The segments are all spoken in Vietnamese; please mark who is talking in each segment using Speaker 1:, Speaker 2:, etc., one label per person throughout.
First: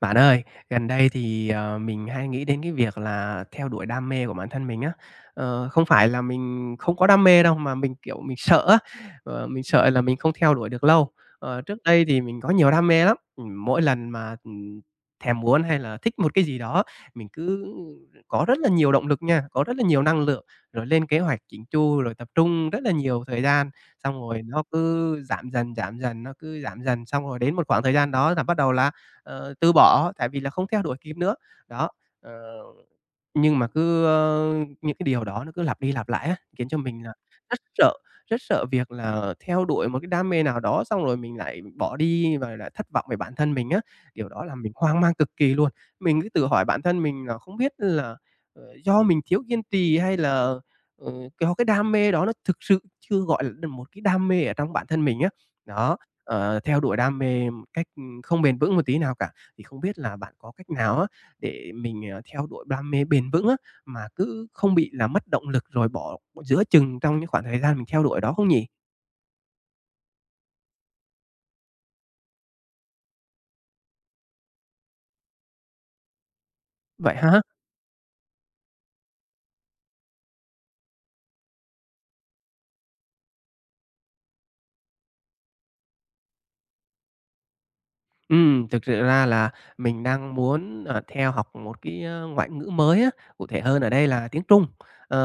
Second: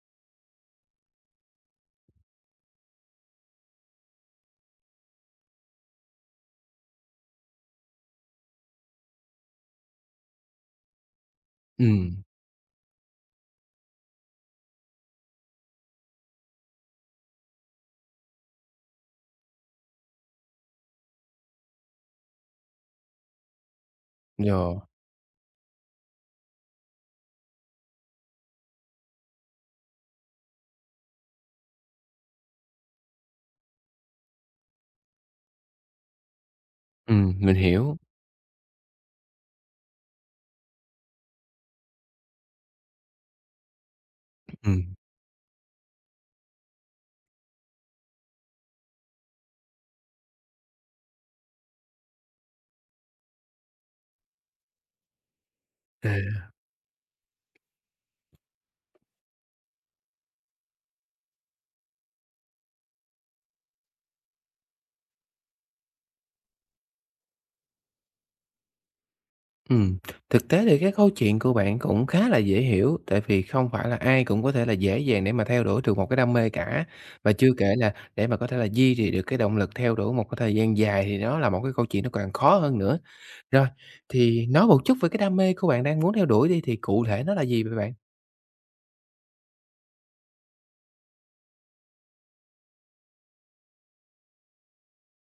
Speaker 1: Bạn ơi, gần đây thì, mình hay nghĩ đến cái việc là theo đuổi đam mê của bản thân mình á. Ờ, không phải là mình không có đam mê đâu, mà mình, kiểu, mình sợ á, mình sợ là mình không theo đuổi được lâu. Ờ, trước đây thì
Speaker 2: Ừm,
Speaker 1: mình có nhiều đam mê lắm, mỗi lần mà, thèm muốn hay là thích một cái gì đó, mình cứ có rất là nhiều động lực nha, có rất là nhiều năng lượng, rồi lên kế hoạch chỉnh chu, rồi tập trung rất là nhiều thời gian, xong rồi nó
Speaker 2: rồi,
Speaker 1: cứ giảm dần, nó cứ giảm dần, xong rồi đến một khoảng thời gian đó là bắt đầu là từ bỏ tại vì là không theo đuổi kịp nữa. Đó, ờ nhưng mà cứ, những cái điều đó nó cứ lặp đi lặp lại á, khiến cho mình là
Speaker 2: mình
Speaker 1: rất sợ,
Speaker 2: hiểu,
Speaker 1: rất sợ việc là theo đuổi một cái đam mê nào đó xong rồi mình lại bỏ đi và lại thất vọng về bản thân mình á. Điều đó làm mình
Speaker 2: ừm,
Speaker 1: hoang mang cực kỳ luôn. Mình cứ tự hỏi bản thân mình là không biết là, do mình thiếu kiên trì hay là, ờ, do cái đam mê đó nó thực sự chưa gọi là một cái đam mê ở trong bản thân mình á. Đó,
Speaker 2: à,
Speaker 1: ờ, theo đuổi đam mê một cách, không bền vững một tí nào cả. Thì không biết là bạn có cách nào á để mình, theo đuổi đam mê bền vững á, mà cứ không bị là mất động lực rồi bỏ giữa chừng trong những khoảng thời gian mình theo đuổi đó không nhỉ?
Speaker 2: ừm. Thực tế thì cái câu chuyện của bạn cũng khá là dễ hiểu, tại vì không phải là ai cũng có thể là dễ dàng để mà theo đuổi được một cái đam mê cả.
Speaker 1: Vậy
Speaker 2: Và
Speaker 1: ha.
Speaker 2: chưa kể là để mà có thể là duy trì được cái động lực theo đuổi một cái thời gian dài thì nó là một cái câu chuyện nó càng khó hơn nữa. Rồi, thì nói một chút về cái đam mê của bạn đang muốn theo đuổi đi, thì cụ thể nó là gì vậy bạn?
Speaker 1: Thực sự ra là mình đang muốn, theo học một cái, ngoại ngữ mới á, cụ thể hơn ở đây là tiếng Trung. Ờ,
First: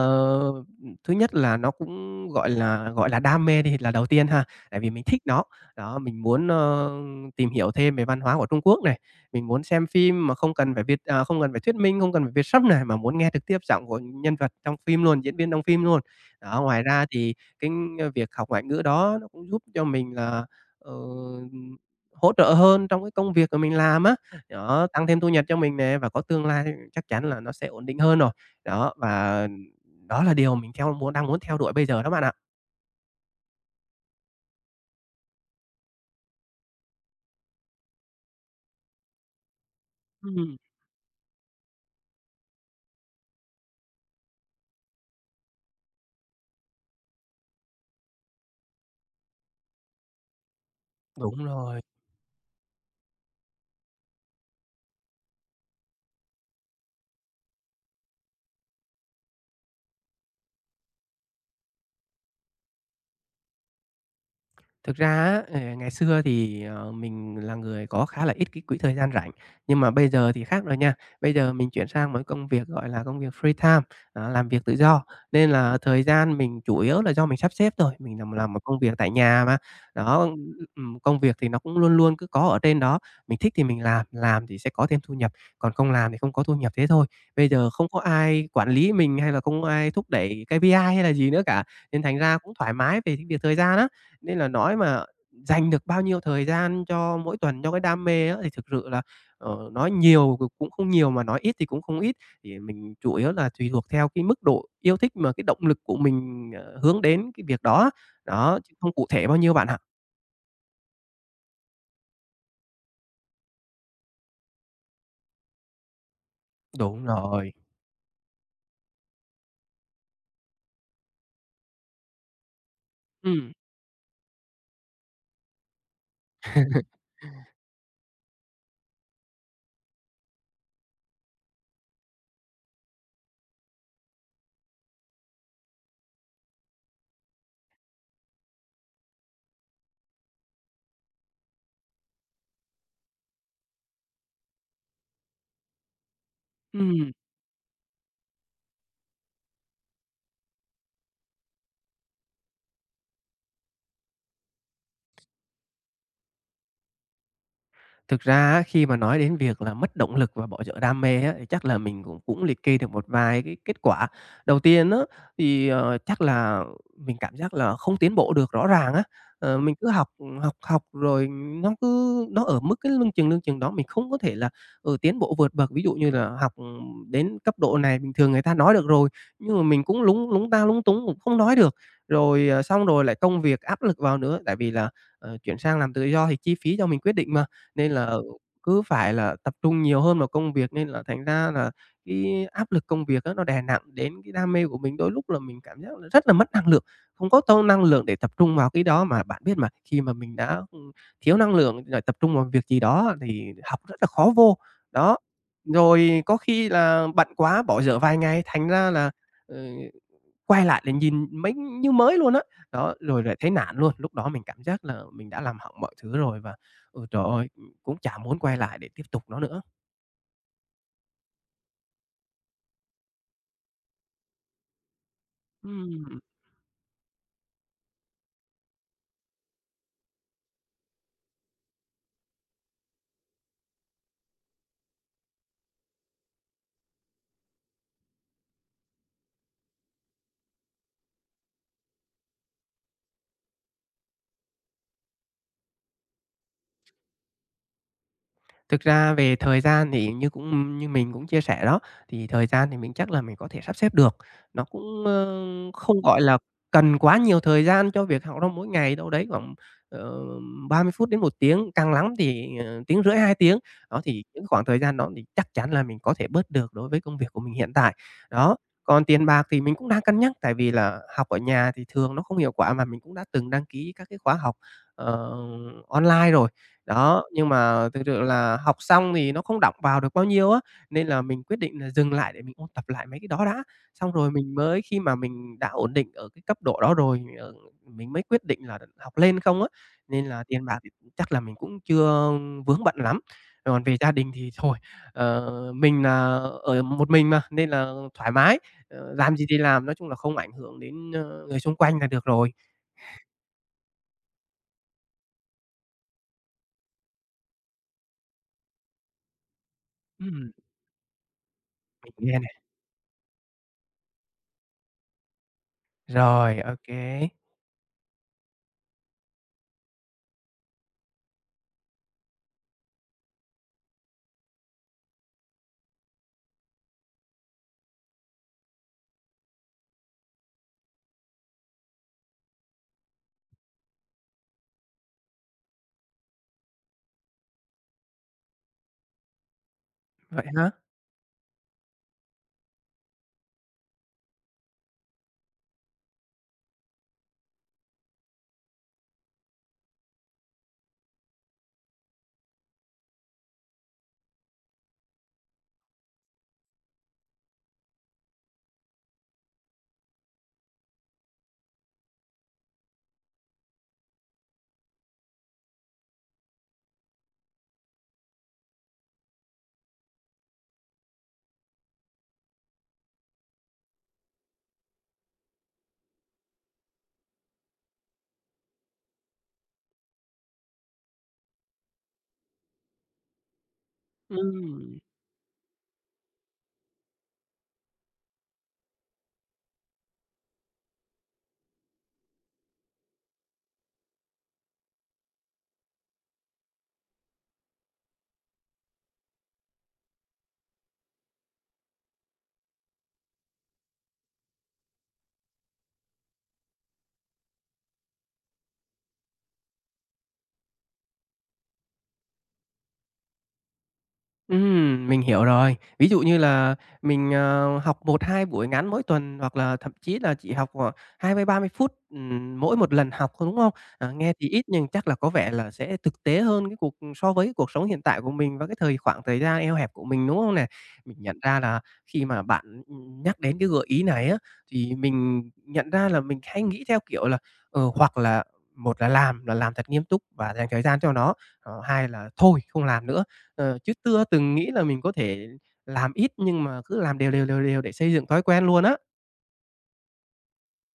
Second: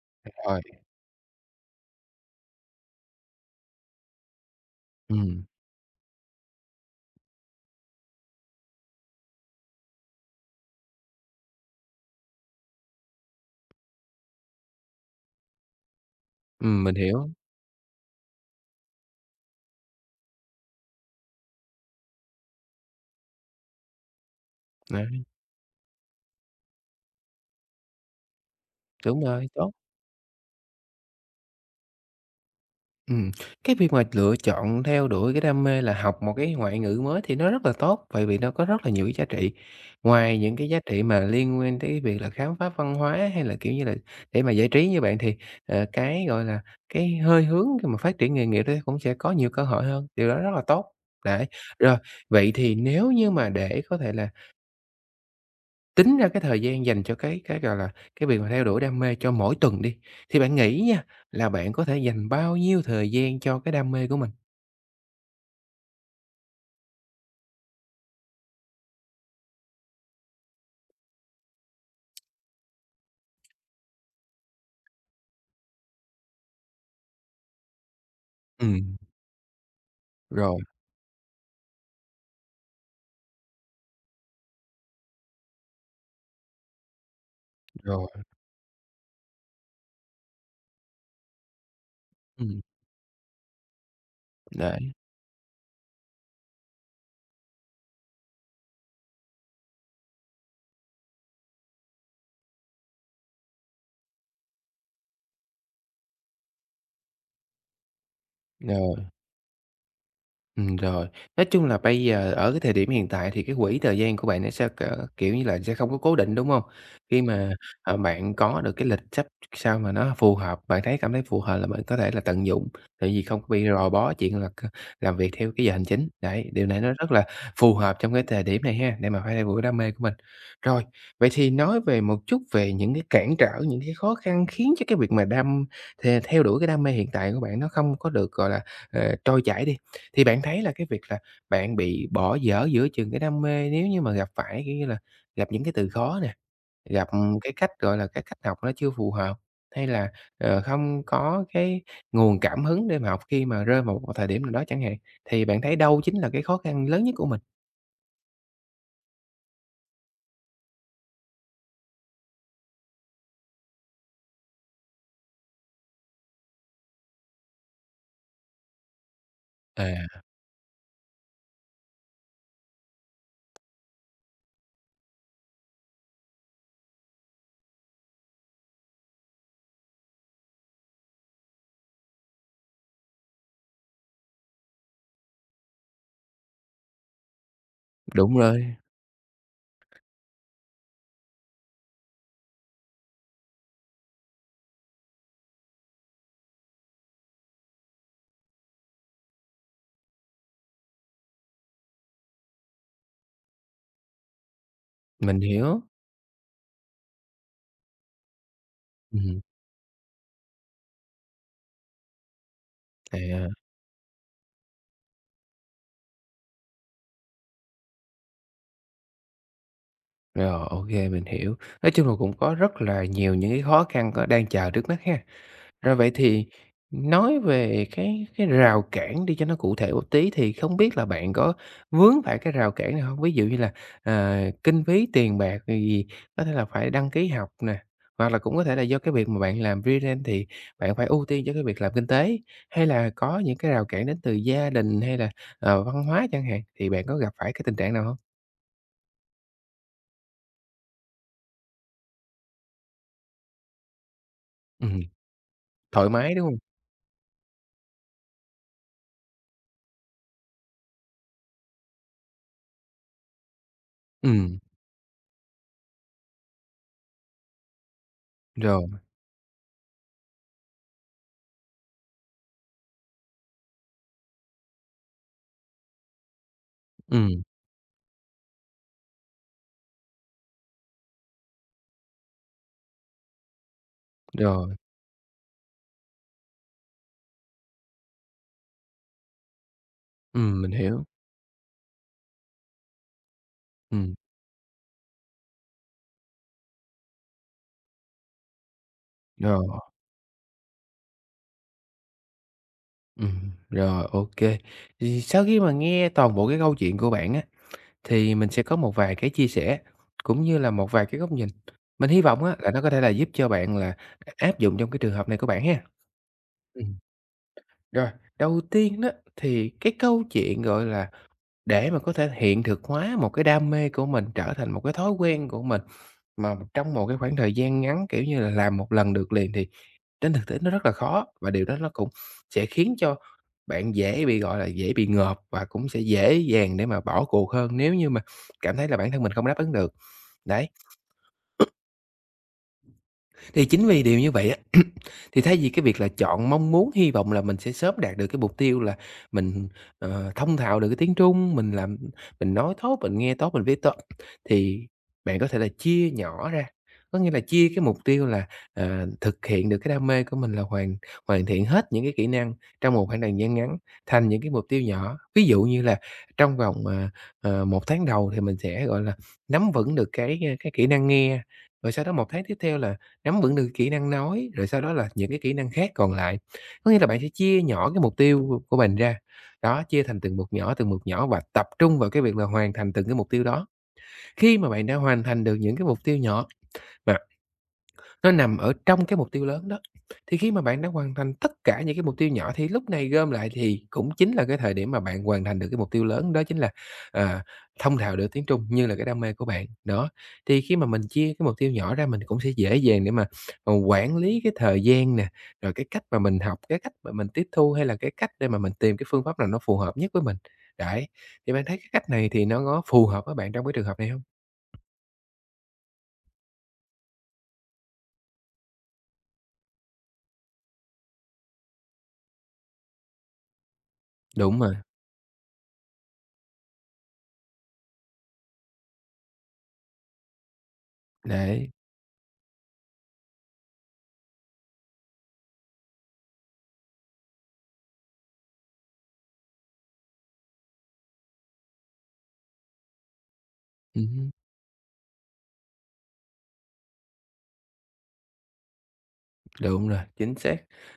Speaker 2: Rồi,
Speaker 1: thứ nhất là nó cũng, gọi là, đam mê đi là đầu tiên ha, tại vì mình thích
Speaker 2: ừm,
Speaker 1: nó. Đó, mình muốn, tìm hiểu thêm về văn hóa của Trung Quốc này, mình muốn xem phim mà không cần phải Việt à, không cần phải thuyết minh, không cần phải Việt sub này, mà muốn nghe trực tiếp giọng của nhân vật trong phim luôn, diễn viên trong phim luôn. Đó, ngoài
Speaker 2: mình
Speaker 1: ra
Speaker 2: hiểu,
Speaker 1: thì cái, việc học ngoại ngữ đó nó cũng giúp cho mình là, ờ, hỗ trợ hơn trong cái công việc, của mình làm á, đó, tăng thêm
Speaker 2: đấy,
Speaker 1: thu nhập cho mình nè và có tương lai chắc chắn là nó sẽ ổn định hơn rồi. Đó,
Speaker 2: đúng rồi,
Speaker 1: và
Speaker 2: tốt.
Speaker 1: đó là điều mình theo muốn đang muốn theo đuổi bây giờ đó bạn ạ.
Speaker 2: Ừm, cái việc mà lựa chọn theo đuổi cái đam mê là học một cái ngoại ngữ mới thì nó rất là tốt, bởi vì nó có rất là nhiều cái giá trị. Ngoài những
Speaker 1: Ừm,
Speaker 2: cái giá trị mà liên quan tới cái việc là khám phá văn hóa hay là, kiểu như là, để mà giải trí như bạn thì, cái, gọi là, cái hơi hướng khi mà phát triển nghề nghiệp đấy cũng sẽ có nhiều cơ hội hơn, điều đó rất là tốt. Đấy,
Speaker 1: đúng rồi.
Speaker 2: rồi, vậy thì nếu như mà để có thể là tính ra cái thời gian dành cho cái, gọi là, cái việc mà theo đuổi đam mê cho mỗi tuần đi, thì bạn nghĩ nha, là bạn có thể dành bao nhiêu thời gian cho cái đam mê của mình?
Speaker 1: Thực ra á, ngày xưa thì, mình là người có khá là ít cái quỹ thời gian rảnh, nhưng mà bây giờ thì khác rồi nha. Bây giờ mình chuyển sang một cái công việc, gọi là, công việc free time, à, làm việc tự do, nên là thời gian mình chủ yếu là do mình sắp xếp thôi. Mình làm một
Speaker 2: Ừ,
Speaker 1: công việc tại nhà mà, đó,
Speaker 2: rồi,
Speaker 1: công việc thì nó cũng luôn luôn cứ có ở trên đó, mình thích thì mình làm thì sẽ có thêm thu nhập, còn không làm thì không có thu nhập, thế thôi. Bây giờ không có
Speaker 2: rồi,
Speaker 1: ai quản lý mình hay là không có ai thúc đẩy KPI hay là gì nữa cả, nên thành ra
Speaker 2: ừ,
Speaker 1: cũng thoải mái về cái việc thời gian á. Nên là nói
Speaker 2: đấy,
Speaker 1: mà dành được bao nhiêu thời gian cho mỗi tuần cho cái đam mê á, thì thực sự là, nói nhiều cũng không nhiều mà nói ít thì cũng không ít. Thì mình chủ yếu là tùy thuộc theo cái mức độ yêu thích mà cái động lực của mình, hướng đến cái việc đó. Đó, chứ không
Speaker 2: rồi.
Speaker 1: cụ thể bao nhiêu bạn ạ.
Speaker 2: Rồi. Nói chung là bây giờ ở cái thời điểm hiện tại thì cái quỹ thời gian của bạn nó sẽ, cỡ, kiểu như là, sẽ không có cố định, đúng không?
Speaker 1: Đúng
Speaker 2: Khi mà,
Speaker 1: rồi.
Speaker 2: bạn có được cái lịch sắp sao mà nó phù hợp, bạn thấy cảm thấy phù hợp là bạn có thể là tận dụng, tại vì không có
Speaker 1: Ừ.
Speaker 2: bị rò bó chuyện là làm việc theo cái giờ hành chính. Đấy, điều này nó rất là phù hợp trong cái thời điểm này ha, để mà phát huy đam mê của mình. Rồi, vậy thì nói về một chút về những cái cản trở, những cái khó khăn khiến cho cái việc mà đam the theo đuổi cái đam mê hiện tại của bạn nó không có được, gọi là, trôi chảy đi. Thì bạn thấy là cái việc là bạn bị bỏ dở giữa chừng cái đam mê nếu như mà gặp phải, kiểu như là, gặp những cái từ khó nè, gặp
Speaker 1: Ừ.
Speaker 2: cái cách, gọi là, cái cách học nó chưa phù hợp, hay là, không có cái nguồn cảm hứng để mà học khi mà rơi vào một thời điểm nào đó chẳng hạn, thì bạn thấy đâu chính là cái khó khăn lớn nhất của mình?
Speaker 1: Thực ra á, khi mà nói đến việc là mất động lực và bỏ dở đam mê á, thì chắc là mình cũng cũng liệt kê được một vài cái kết quả. Đầu tiên á, thì, chắc là mình cảm giác là không tiến bộ được rõ ràng á. Ờ, mình cứ
Speaker 2: À,
Speaker 1: học rồi nó ở mức cái lưng chừng đó, mình không có thể là, ở tiến bộ vượt bậc. Ví dụ như là học, ừ, đến cấp độ này bình thường người ta nói được rồi, nhưng mà mình cũng lúng lúng ta lúng túng cũng không nói được. Rồi, ờ, xong rồi lại công việc áp lực vào nữa, tại vì là, chuyển sang làm tự do thì chi phí do mình quyết định mà. Nên là
Speaker 2: đúng rồi,
Speaker 1: cứ phải là tập trung nhiều hơn vào công việc, nên là thành ra là cái áp lực công việc á, nó đè nặng đến cái đam mê của mình. Đôi lúc là mình cảm giác là rất là mất năng lượng, không có tô năng lượng để tập trung vào cái đó. Mà bạn biết mà, khi mà mình đã, thiếu năng lượng để tập trung vào việc gì đó thì học rất là khó vô. Đó,
Speaker 2: mình hiểu.
Speaker 1: rồi có khi là bận quá bỏ dở vài ngày, thành ra là,
Speaker 2: Ừm,
Speaker 1: ừ, quay lại là nhìn mấy như mới luôn á. Đó, rồi lại
Speaker 2: à,
Speaker 1: thấy nản luôn, lúc đó mình cảm giác là mình đã làm hỏng mọi thứ rồi và, ừ, trời ơi, cũng chả muốn quay lại để tiếp tục nó nữa.
Speaker 2: rồi, OK, mình hiểu. Nói chung là cũng có rất là nhiều những cái khó khăn có đang chờ trước mắt ha. Rồi vậy
Speaker 1: Ừm.
Speaker 2: thì nói về cái rào cản đi cho nó cụ thể một tí, thì không biết là bạn có vướng phải cái rào cản nào không? Ví dụ như là, ờ, kinh phí, tiền bạc, rồi gì có thể là phải đăng ký học nè, hoặc là cũng có thể là do cái việc mà bạn làm freelance thì bạn phải ưu tiên cho cái việc làm kinh tế, hay là có những cái rào cản đến từ gia đình hay là, văn hóa chẳng hạn, thì bạn có gặp phải cái tình trạng nào không?
Speaker 1: Thực ra về thời gian thì cũng như mình cũng chia sẻ đó, thì thời gian thì mình chắc là mình có thể sắp xếp được. Nó
Speaker 2: Ừm,
Speaker 1: cũng, ơ, không,
Speaker 2: thoải
Speaker 1: gọi
Speaker 2: mái,
Speaker 1: là,
Speaker 2: đúng không?
Speaker 1: cần quá nhiều thời gian cho việc học đâu, mỗi ngày đâu đấy khoảng, ờ, 30 phút đến một tiếng, càng lắm thì, tiếng rưỡi, 2 tiếng. Đó, thì
Speaker 2: Ừ
Speaker 1: những khoảng thời gian đó thì chắc chắn là mình có thể bớt được đối với công việc của mình hiện tại. Đó,
Speaker 2: rồi,
Speaker 1: còn tiền bạc thì mình cũng đang cân nhắc, tại vì là học ở nhà thì thường nó không hiệu quả, mà mình cũng đã từng đăng ký các cái khóa học, ờ, online rồi. Đó,
Speaker 2: ừ
Speaker 1: nhưng mà thực sự là học xong thì nó không đọng vào được bao nhiêu á, nên là mình quyết định là dừng lại để mình ôn tập lại mấy cái đó đã. Xong rồi mình
Speaker 2: rồi,
Speaker 1: mới Khi mà mình đã ổn định ở cái cấp độ đó rồi, mình mới quyết định là học lên không á, nên là tiền
Speaker 2: mình
Speaker 1: bạc thì
Speaker 2: hiểu,
Speaker 1: chắc là mình cũng chưa vướng bận lắm. Còn về gia
Speaker 2: ừ
Speaker 1: đình thì thôi, ờ, mình là ở một mình mà, nên là thoải mái, làm gì thì
Speaker 2: rồi.
Speaker 1: làm, nói chung là không ảnh hưởng đến, người xung quanh là được rồi.
Speaker 2: Rồi, OK. Thì sau khi mà nghe toàn bộ cái câu chuyện của bạn á, thì mình sẽ có một vài cái chia sẻ, cũng
Speaker 1: Ừm,
Speaker 2: như là một vài cái góc nhìn. Mình
Speaker 1: mình
Speaker 2: hy
Speaker 1: nghe
Speaker 2: vọng
Speaker 1: này.
Speaker 2: á là nó có thể là giúp cho bạn là áp dụng trong cái trường hợp này của bạn ha.
Speaker 1: Rồi, ô
Speaker 2: Ừm,
Speaker 1: kê,
Speaker 2: rồi, đầu tiên đó thì cái câu chuyện, gọi là, để mà có thể hiện thực hóa một cái đam mê của mình trở thành một cái thói quen của mình, mà trong một cái khoảng thời gian ngắn, kiểu như là, làm một lần được liền thì trên thực tế nó rất là khó và điều đó nó cũng sẽ khiến cho bạn dễ bị, gọi là, dễ bị ngợp và cũng sẽ dễ dàng để mà bỏ cuộc hơn nếu như mà cảm thấy là bản thân mình không đáp ứng được.
Speaker 1: vậy
Speaker 2: Đấy,
Speaker 1: ha.
Speaker 2: thì chính vì điều như vậy á, thì thay vì cái việc là chọn mong muốn, hy vọng là mình sẽ sớm đạt được cái mục tiêu là mình, thông thạo được cái tiếng Trung, mình làm mình nói tốt, mình nghe tốt, mình viết tốt, thì bạn có thể là chia nhỏ ra. Có nghĩa là chia cái mục tiêu là, thực hiện được cái đam mê của mình là hoàn hoàn thiện hết những cái kỹ năng trong một khoảng thời gian ngắn thành những cái mục tiêu nhỏ. Ví dụ như là trong vòng, 1 tháng đầu thì mình sẽ, gọi là, nắm vững được cái kỹ năng nghe, rồi sau đó một tháng tiếp theo là nắm vững được cái kỹ năng nói, rồi sau đó là những cái kỹ năng khác còn lại. Có nghĩa là bạn sẽ chia nhỏ cái mục tiêu của mình ra, đó, chia thành từng mục nhỏ và tập trung vào cái việc là hoàn thành từng cái mục tiêu đó. Khi mà bạn đã
Speaker 1: Ừm,
Speaker 2: hoàn thành được những cái mục tiêu nhỏ mà nó nằm ở trong cái mục tiêu lớn đó. Thì khi mà bạn đã hoàn thành tất cả những cái mục tiêu nhỏ thì lúc này gom lại thì cũng chính là cái thời điểm mà bạn hoàn thành được cái mục tiêu lớn, đó chính là, à, thông thạo được tiếng Trung như là cái đam mê của bạn. Đó, thì khi mà mình chia cái mục tiêu nhỏ ra mình cũng sẽ dễ dàng để mà, quản lý cái thời gian nè, rồi cái cách mà mình học, cái cách mà mình tiếp thu hay là cái cách để mà mình tìm cái phương pháp nào nó phù hợp nhất với mình. Đấy, thì bạn thấy cái cách này thì nó có phù hợp với bạn trong cái trường hợp này không?
Speaker 1: mình hiểu rồi. Ví dụ như là mình, học một 2 buổi ngắn mỗi tuần hoặc là thậm chí là chỉ học, khoảng 20 30 phút, mỗi một lần học thôi, đúng không? Ờ, nghe thì
Speaker 2: Đúng
Speaker 1: ít
Speaker 2: rồi,
Speaker 1: nhưng chắc là có vẻ là sẽ thực tế hơn cái cuộc so với cuộc sống hiện tại của mình và cái khoảng thời gian eo hẹp của mình, đúng không nè? Mình nhận ra
Speaker 2: đấy.
Speaker 1: là khi mà bạn nhắc đến cái gợi ý này á, thì mình nhận ra là mình hay nghĩ theo kiểu là, hoặc là một là làm thật nghiêm túc và dành thời gian cho nó, hai là thôi không làm nữa. Ờ, chứ tưa
Speaker 2: Ừm.
Speaker 1: từng nghĩ là mình có thể làm ít nhưng mà cứ làm đều để xây dựng thói quen luôn á.
Speaker 2: Đúng rồi, chính xác.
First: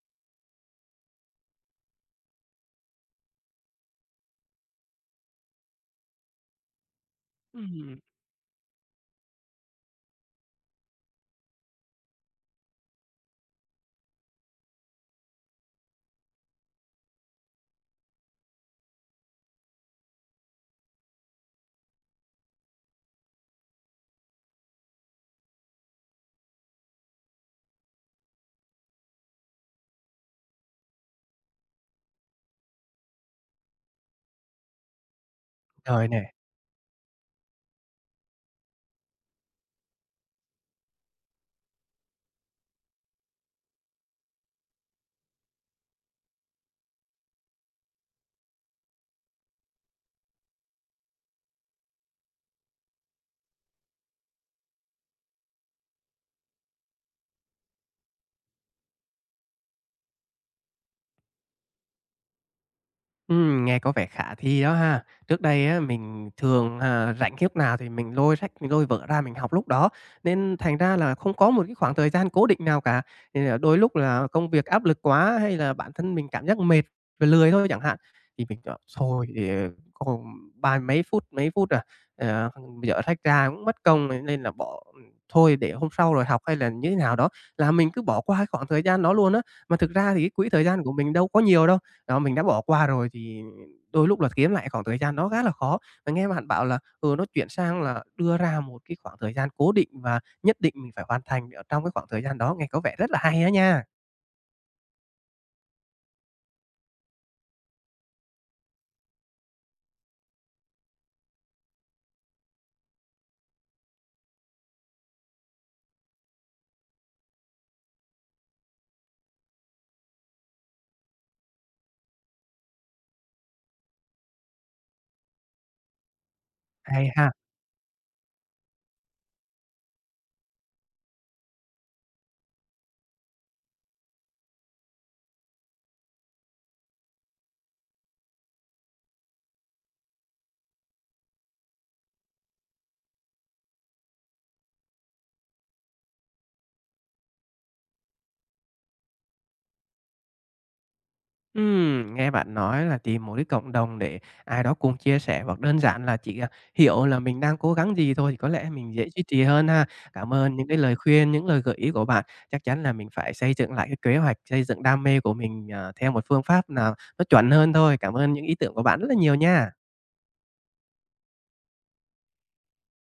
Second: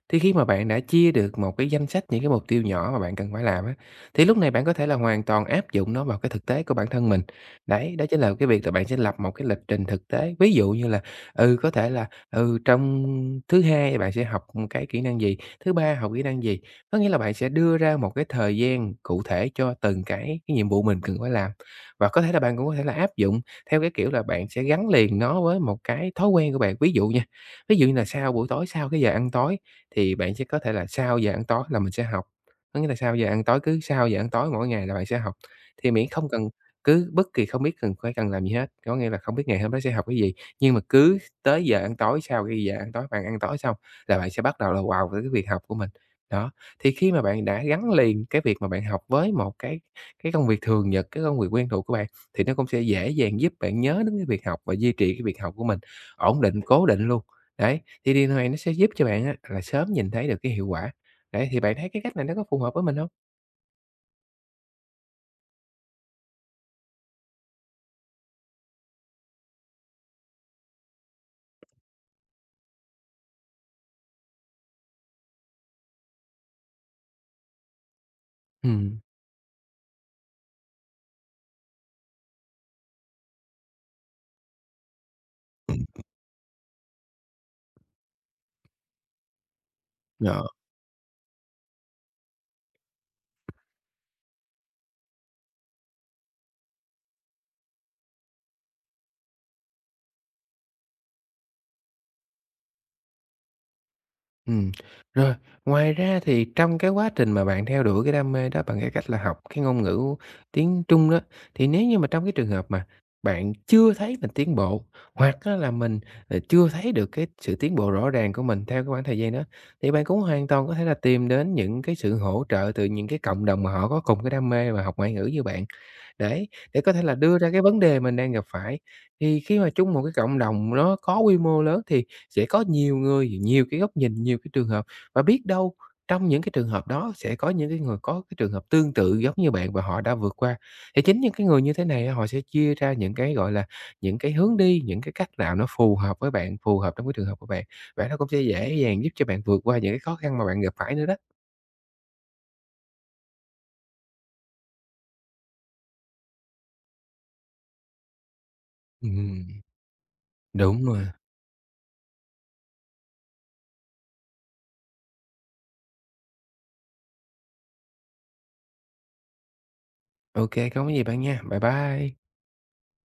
Speaker 2: Thì khi mà bạn đã chia được một cái danh sách những cái mục tiêu nhỏ mà bạn cần phải làm á, thì lúc này bạn có thể là hoàn toàn áp dụng nó vào cái thực tế của bản thân mình. Đấy,
Speaker 1: Ừm,
Speaker 2: đó chính là cái việc là bạn sẽ lập một cái lịch trình thực tế. Ví dụ như là, có thể là, trong thứ Hai thì bạn sẽ học một cái kỹ năng gì, thứ Ba học kỹ năng gì. Có nghĩa là bạn sẽ đưa ra một cái thời gian cụ thể cho từng cái nhiệm vụ mình cần phải làm. Và có thể là bạn cũng có thể là áp dụng theo cái kiểu là bạn sẽ gắn liền nó với một cái thói quen của bạn. Ví dụ nha. Ví dụ như là sau buổi tối, sau cái giờ ăn tối thì bạn sẽ có thể là sau giờ ăn tối là mình sẽ học, có nghĩa là sau giờ ăn tối, cứ sau giờ ăn tối mỗi ngày là bạn sẽ học. Thì miễn
Speaker 1: trời nè.
Speaker 2: không cần cứ bất kỳ không biết cần phải cần làm gì hết, có nghĩa là không biết ngày hôm đó sẽ học cái gì, nhưng mà cứ tới giờ ăn tối, sau cái giờ ăn tối, bạn ăn tối xong là bạn sẽ bắt đầu là vào với cái việc học của mình. Đó, thì khi mà bạn đã gắn liền cái việc mà bạn học với một cái công việc thường nhật, cái công việc quen thuộc của bạn thì nó cũng sẽ dễ dàng giúp bạn nhớ đến cái việc học và duy trì cái việc học của mình, ổn định, cố định luôn. Đấy, thì điều này nó sẽ giúp cho bạn á là sớm nhìn thấy được cái hiệu quả. Đấy, thì bạn thấy cái cách này nó có phù hợp với mình không?
Speaker 1: Nghe có vẻ khả thi đó ha. Trước đây á, mình thường, à, rảnh khi lúc nào thì mình lôi sách, mình lôi vở ra mình học lúc đó, nên thành ra là không có một cái khoảng thời gian cố định nào cả. Thì, à, đôi lúc là công việc áp lực quá hay là bản thân mình cảm giác mệt và lười thôi chẳng hạn, thì mình,
Speaker 2: Ừm.
Speaker 1: thôi thì còn ba mấy phút, ờ, dở sách ra cũng mất công này nên là bỏ, thôi để hôm sau rồi học hay là như thế nào đó, là mình cứ bỏ qua cái khoảng thời gian đó luôn á. Mà thực ra thì cái
Speaker 2: Ờ,
Speaker 1: quỹ thời gian của mình đâu có nhiều đâu. Đó, mình đã bỏ qua rồi thì đôi lúc là kiếm lại khoảng thời gian đó khá là khó. Mình nghe bạn bảo là, ừ, nó chuyển sang là đưa ra một cái khoảng thời gian cố định và nhất định mình phải hoàn thành ở trong cái khoảng thời gian đó, nghe có vẻ rất là hay đó nha.
Speaker 2: ừm. Rồi, ngoài ra thì trong cái quá trình mà bạn theo đuổi cái đam mê đó bằng cái cách là học cái ngôn ngữ tiếng Trung đó, thì nếu như mà trong cái trường hợp mà bạn chưa thấy mình tiến bộ, hoặc á là mình, chưa thấy được cái sự tiến bộ rõ ràng của mình theo cái khoảng thời gian đó, thì bạn cũng hoàn toàn có thể là tìm đến những cái sự hỗ trợ từ những cái cộng đồng mà họ có cùng cái đam mê và học ngoại ngữ như bạn. Đấy, để có thể
Speaker 1: Hay
Speaker 2: là
Speaker 1: ha!
Speaker 2: đưa ra cái vấn đề mình đang gặp phải. Thì khi mà chung một cái cộng đồng nó có quy mô lớn thì sẽ có nhiều người, nhiều cái góc nhìn, nhiều cái trường hợp và biết đâu trong những cái trường hợp đó sẽ có những cái người có cái trường hợp tương tự giống như bạn và họ đã vượt qua. Thì chính những cái người như thế này á, họ sẽ chia ra những cái, gọi là, những cái hướng đi, những cái cách nào nó phù hợp với bạn, phù hợp trong cái trường hợp của bạn và nó cũng sẽ dễ dàng giúp cho bạn vượt qua những cái khó khăn mà bạn gặp phải nữa đó.
Speaker 1: Nghe bạn nói là tìm một cái cộng đồng để ai đó cùng chia sẻ hoặc đơn giản là chỉ, à, hiểu là mình đang cố gắng gì thôi thì có lẽ mình dễ duy trì
Speaker 2: Ừm,
Speaker 1: hơn ha. Cảm ơn những cái
Speaker 2: đúng
Speaker 1: lời
Speaker 2: rồi.
Speaker 1: khuyên, những lời gợi ý của bạn. Chắc chắn là mình phải xây dựng lại cái kế hoạch, xây dựng đam mê của mình, theo một phương pháp nào nó chuẩn hơn thôi. Cảm ơn những ý tưởng của bạn rất là nhiều nha.
Speaker 2: OK kê, không có gì bạn nha. Bye bye.